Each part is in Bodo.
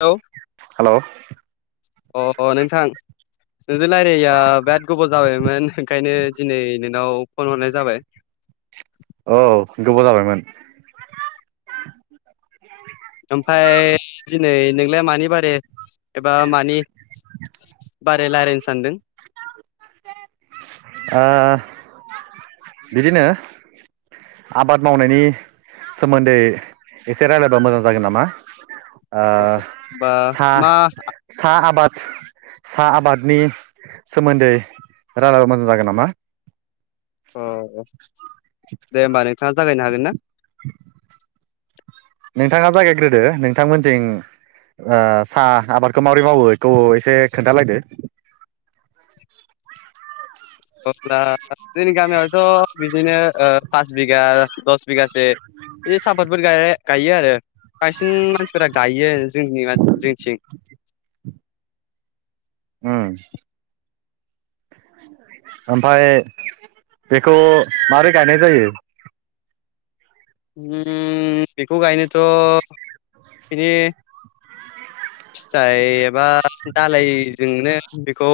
लौ हेलौ अ नोंथां नोंजो रायलायैया बिराद गोबाव जाबायमोन ओंखायनो दिनै नोंनाव फन हरनाय जाबाय। औ गोबाव जाबायमोन। ओमफाय दिनै नोंलाय मानि बारे एबा मानि बारे रायलायनो सानदों? [unintelligible] ओ बिदिनो आबाद मावनायनि सोमोन्दै एसे रायलायबा मोजां जागोन नामा? ओ अ बा सा मा सा आबाद सा आबादनि सोमोन्दै रायलाबा मोजां जागोन नामा? अ दे होमबा नोंथाङा जागायनो हागोन ना? [unintelligible] नोंथाङा जागायग्रोदो नोंथांमोनजों ओ सा आबादखौ माब्रै मावो एखौ एसे खोन्थालायदो। [unintelligible] जोंनि गामियावथ' बिदिनो ओ पास बिगा दस बिगासो ए साफातफोर गा-गायो आरो बांसिन मानसिफोरा गायो जोंनि मान जोंनिथिं। उम। ओमफाय बेखौ मारै गायनाय जायो? उमम बेखौ गायनोथ' बिदि फिथाइ एबा दालायजोंनो बेखौ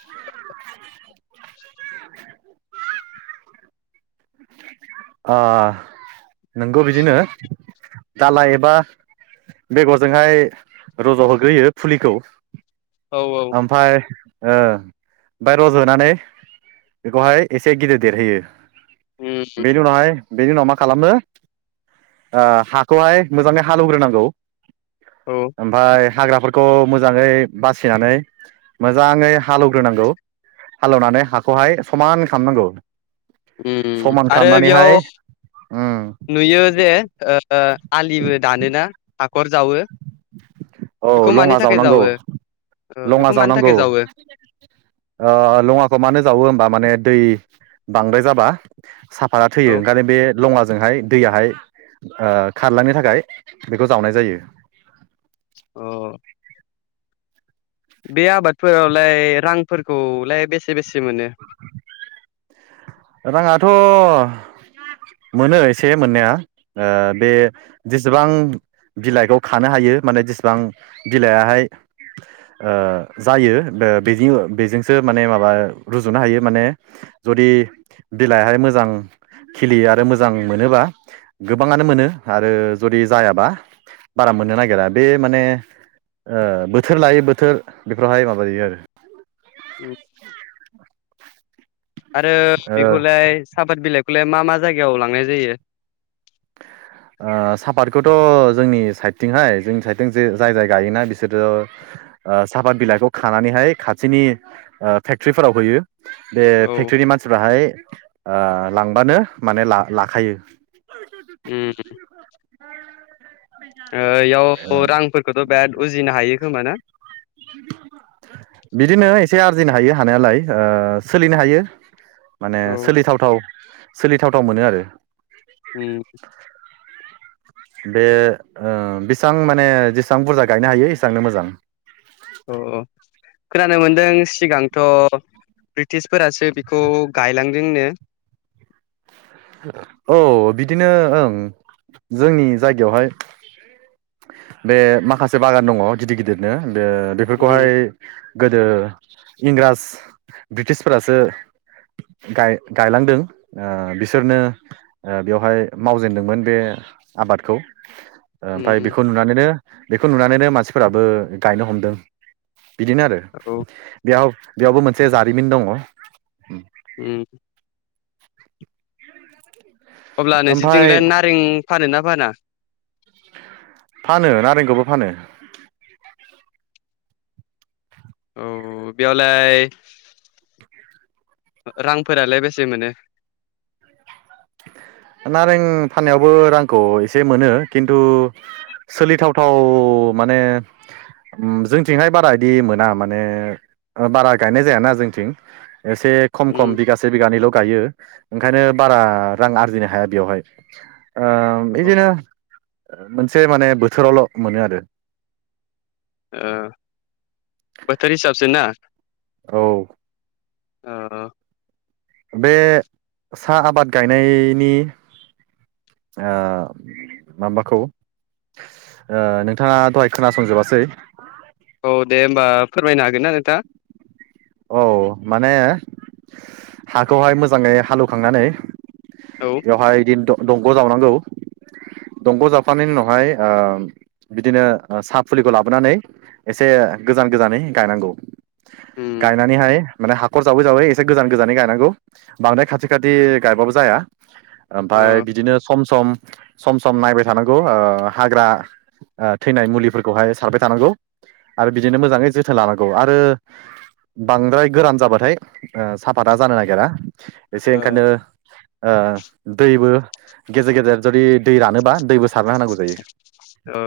[inaudible] आ नोंगौ बिदिनो दाला एबा बेगरजोंहाय रज' होग्रोयो फुलिखौ। औ औ आमफाय ओ ओमफाय रज'नानै बेखौहाय एसे गिदिर देरहोयो। उम बेनि उनावहाय बेनि उनाव मा खालामनो ओ हाखौहाय मोजाङै हालौग्रोनांगौ। औ। ओमफाय हाग्राफोरखौ मोजाङै बासिनानै मोजाङै हालौग्रोनांगौ। हालौनानै हाखौहाय समान खालामनांगौ। उमम समान आरो बेयाव खालामनानैहाय उम नुयो जे ओ आलिबो दानोना हाखर जावो। औ बेखौ मानि लङा थाखाय जावनांगौ जावो ओ लङा बेखौ मानि थाखाय जावनांगौ जावो? ओ लङाखौ मानो जावो होमबा माने दै बांद्राय जाबा साफदा औ थैयो। ओंखायनो बे लङाजोंहाय दैयाहाय ओ खारलांनो थाखाय बेखौ जावनाय जायो। अ बे आबादफोरावलाय रांफोरखौलाय बेसे बेसे मोनो? राङाथ' मोनो एसे मोननाया ओ बे जेसेबां बिलाइखौ खानो हायो माने जेसिबां बिलाइयाहाय ओ जायो ओ बेनि बेजोंसो माने माबा रुजुनो हायो माने जुदि बिलाइहाय मोजां खिलियो आरो मोजां मोनोबा गोबाङानो मोनो आरो जुदि जायाबा बारा मोननो नागिरा। बे माने ओ बोथोर लायै बोथोर बेफोरावहाय माबा जायो आरो। उम आरो ओ बेखौलाय साफाद बिलाइखौलाय मा मा जायगायाव लांनाय जायो? ओ सापारखौथ' जोंनि साइडथिंहाय जोंनि साइडथिं जे जाय जाय गायोना बिसोरो ओ सापाद बिलाइखौ खानानैहाय खाथिनि ओ फेक्ट्रिफोराव होयो। बे औ फेक्ट्रिनि मानसिफोराहाय ओ लांबानो माने ला लाखायो। उम [unintelligible] ओ इयाव रांफोरखौथ' बिराद उजिनो हायो खोमा ना? बिदिनो एसे आरजिनो हायो हानायालाय ओ सोलिनो हायो। माने औ सोलिथावथाव सोलिथावथाव मोनो आरो उम बे ओ बेसां माने जेसां बुरजा गायनो हायो एसांनो मोजां अ अ खोनानो मोन्दों सिगांथ' ब्रिटिसफोरासो बिखौ गायलांदोंनो हो ओ औ बिदिनो ओं जोंनि जायगायावहाय बे माखासे बागान दङ गिदिर गिदिरनो बे उम बेफोरखौहाय गोदो इंराज ब्रिटिसफोरासो गाय गायलांदों ओ बिस सोरनो ओ बेवहाय मावजेनदोंमोन बे आबादखौ ओ ओमफाय उम बेखौ नुनानैनो बेखौ नुनानैनो मानसिफोराबो गायनो हमदों बिदिनो आरो। औ बेयाव बेयावबो मोनसे जारिमिन दङ। उम अब्ला ओमफ्राय नोंसोरथिंलाय नारें फानो ना फाना? फानो नारेंखौबो फानो। औ बेयावलाय ओ रांफोरालाय बेसे मोनो? ओ नारें फाननायावबो रांखौ एसे मोनो खिन्थु सोलिथावथाव माने उम जोंथिंहाय बारा इदि मोना माने ओ बारा गायनाय जायाना जोंथिं एसे खम उम खम बिगासे बिगानैल' गायो ओंखायनो बारा रां आरजिनो हाया बेवहाय। ओ औ इदिनो ओ मोनसे माने बोथोरावल' मोनो आरो ओ बोथोर हिसाबसो ना औ ओ ओ बे साहा आबाद गायनायनि ओ माबाखौ ओ नोंथाङा दहाय खोनासंजोबासै औ दे होमबा फोरमायनो हागोन ना नोंथां? औ माने हाखौहाय मोजाङै हालेवखांनानै औ बेवहाय दिनथ' दंग' जावनांगौ। दंग' जावखानायनि उनावहाय ओ बिदिनो ओ साहा फुलिखौ लाबोनानै एसे गोजान गोजानै गायनांगौ। उम गायनानैहाय माने हाखर जावै जावै एसे गोजान गोजानै गायनांगौ बांद्राय खाथि खाथि गायबाबो जाया। ओ ओमफाय बिदिनो सम सम सम सम नायबाय थानांगौ ओ हाग्रा ओ थैनाय मुलिफोरखौहाय सारबाय थानांगौ आरो बिदिनो मोजाङै जोथोन लानांगौ आरो बांद्राय गोरान जाबाथाय ओ साफाता जानो नागिरा एसे ओ ओंखायनो ओ दैबो गेजेर गेजेर जुदि दै रानोबा दैबो सारना होनांगौ जायो। ओ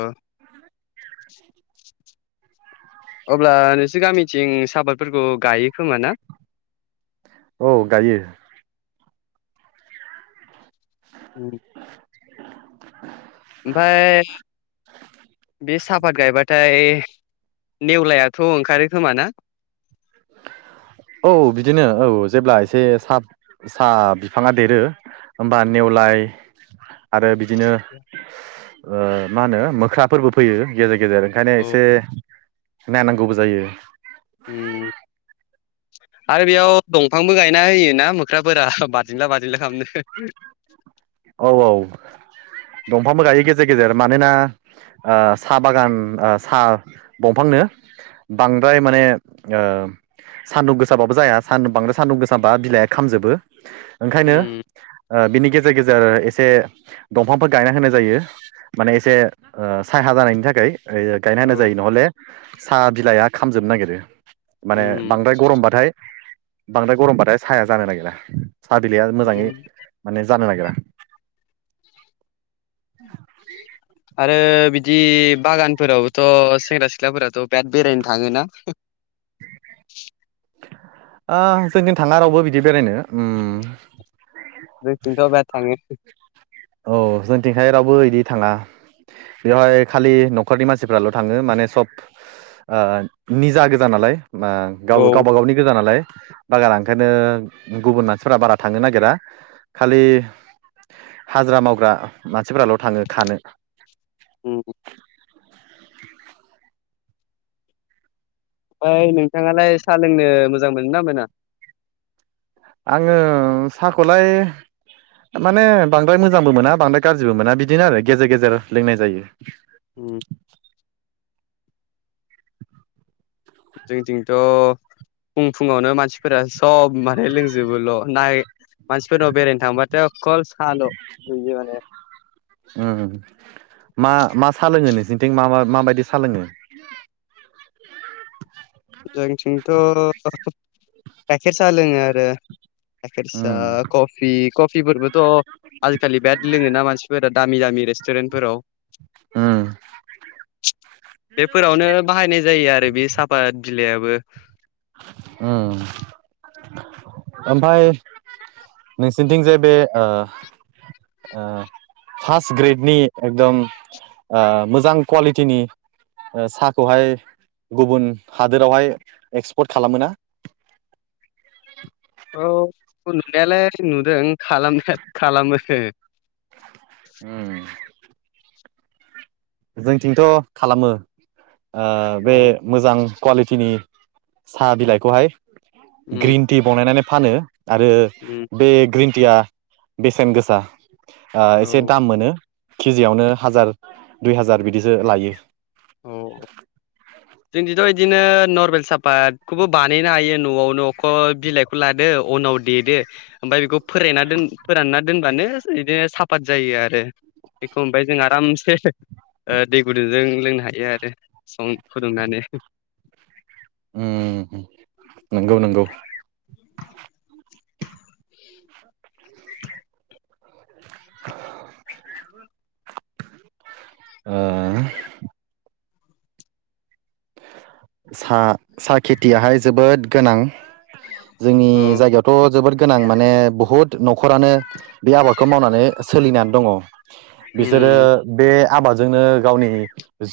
अब्ला नोंसोर गामिथिं साफादफोरखौ गायो खोमा ना? औ गायो। उम [inaudible] ओमफ्राय बे सापात गायबाथाय नेवलायाथ' ओंखारो खोमा ना? औ बिदिनो औ जेब्ला एसे साब साहा बिफाङा देरो होमबा नेवलाय आरो बिदिनो ओ मा होनो मोख्राफोरबो फैयो गेजेर गेजेर ओंखायनो औ एसे नायनांगौबो जायो। उम। आरो बेयाव दंफांबो गायना होयोना मोख्राफोरा बादिनला बादिंला खालामनो। औ औ दंफांबो गायो गेजेर गेजेर मानोना साहा बागान साहा बंफांनो बांद्राय माने ओ सान्दुं गोसाबो जाया सानदुं बांद्राय सान्दुं गोसाबा बिलाइआ खामजोबो। ओंखायनो उम बिनि गेजेर गेजेर ओ एसे दंफांफोर गायना होनाय जायो। माने एसे ओ सायहा जानायनि थाखाय ओइ। गायना होनाय औ जायो नहले साहा बिलाइआ खामजोबनो नागिरो। माने उम बांद्राय गरमबथाय बांद्राय गरमबाथाय साया जानो नागिरा। साहा बिलाइया मोजाङै उम। माने जानो नागिरा। [inaudible] आरो बिदि बागानफोरावबोथ' सेंग्रा सिख्लाफोराथ' बिराद बेरायनो थाङोना। आ जोंनिथिं थाङा रावबो बिदि बेरायनो ओम। जोंनिथिं थ' बेराद थांङो। औ जोंथिंहाय रावबो बिदि थाङा। बेवहाय खालि न'खरनि मानसिफ्राल' थाङो माने सब ओ निजा गोजा नालाय ओ गाव औ गावबा गावनि गोजा नालाय बागाना ओंखायनो गुबुन मानसिफोरा्रा बारा थांनो नागिरा। खालि हाजिरा मावग्रा मानसिफोराल' थाङो खानो। उम। ओमफ्राय नोंथाङालाय सा लोंनो मोजां मोनो ना मोना? आङो साहाखौलाय। माने बांद्राय मोजांबो मोना बांद्राय गाज्रिबो मोना बिदिनो आरो गेजेर गेजेर लोंनाय जायो। उ। जोंथिंथ' फुं फुङावनो मानसिफोरा सब माने लोंजोबोल' नाय मानसिफोरनाव बेरायनो थांबा खल साल नुयो माने। ओं मा-मा साोलोङो नोंसोरनिथिं मा-मा माबायदि साोलोङो? जोंथिंथ' गाइखेर साहा लोङो आरो। गायखेरसा उम कपि कपिफोरबोथ' आजिखालि बिराद लोङोना मानसिफोरा दामि दामि रेस्टुरेन्टफोराव। उम बेफोरावनो बाहायनाय जायो आरो बे साफ बिलाइआबो ओम। ओमफाय नोंसिनिथिं जे बे ओ। ओ फार्स्ट ग्रेडनि एकदम ओ मोजां कुवालिटिनि ओ साहाखौहाय गुबुन हादोरावहाय एक्सपर्ट खालामोना? औ नुनायालाय नुदों खालामनाय खालामो। ओम। जोंथिंथ' खालामो ओ बे मोजां कुवालिटिनि स बिलाखौ हाय उम ग्रिन टि बनायनानै फानो आरो उम बे ग्रिन टिया बेसेन गोसा ओ एसे औ दाम मोनो केजियावनो हाजार दुइ हाजार बिदिसो लायो। औ जोंदिथ' बिदिनो नर्मेल साफातखौबो बानायहनो हायो न'आवनो बिलाइखौ खौ लादो उनाव देदो ओमफ्राय बेखौ फोरानना दोन फोरानना दोनबानो बिदिनो साफात जायो आरो। बेखौ ओमफ्राय जों आरामसे ओ दै गुदुंजों लोंनो हायो आरो सं फुदुंनानै ओम ओम नंगौ नंगौ। [inaudible] ओ सा सा खेथियाहाय जोबोद गोनां जोंनि अ जायगायाव थ' जोबोद गोनां माने बहुद न'खरानो बे आबादखौ मावनानै सोलिनानै दङ। बिसोरो उम बे आबादजोंनो गावनि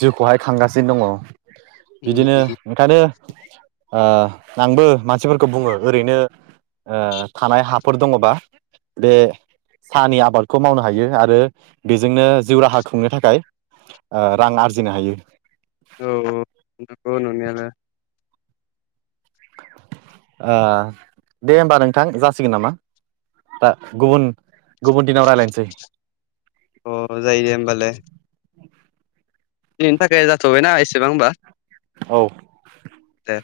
जिउखौहाय खांगासिनो दङ। उम बिदिनो ओंखायनो ओ आंबो मानसिफोरखौ बुङो ओरैनो ओ थानाय हाफोर दङबा बे साहानि आबादखौ मावनो हायो आरो बेजोंनो जिउ राहा खुंनो थाखाय ओ रां आरजिनो हायो। औ नंगौ नंनायालाय। ओ दे होमबा नोंथां जासिगोन नामा ओ गुबुन गुबुन दिनाव रायज्लायनोसै। अ जायो दे होमबालाय दिनैनि थाखाय जाथ'बायना एसेबां होमबा औ दे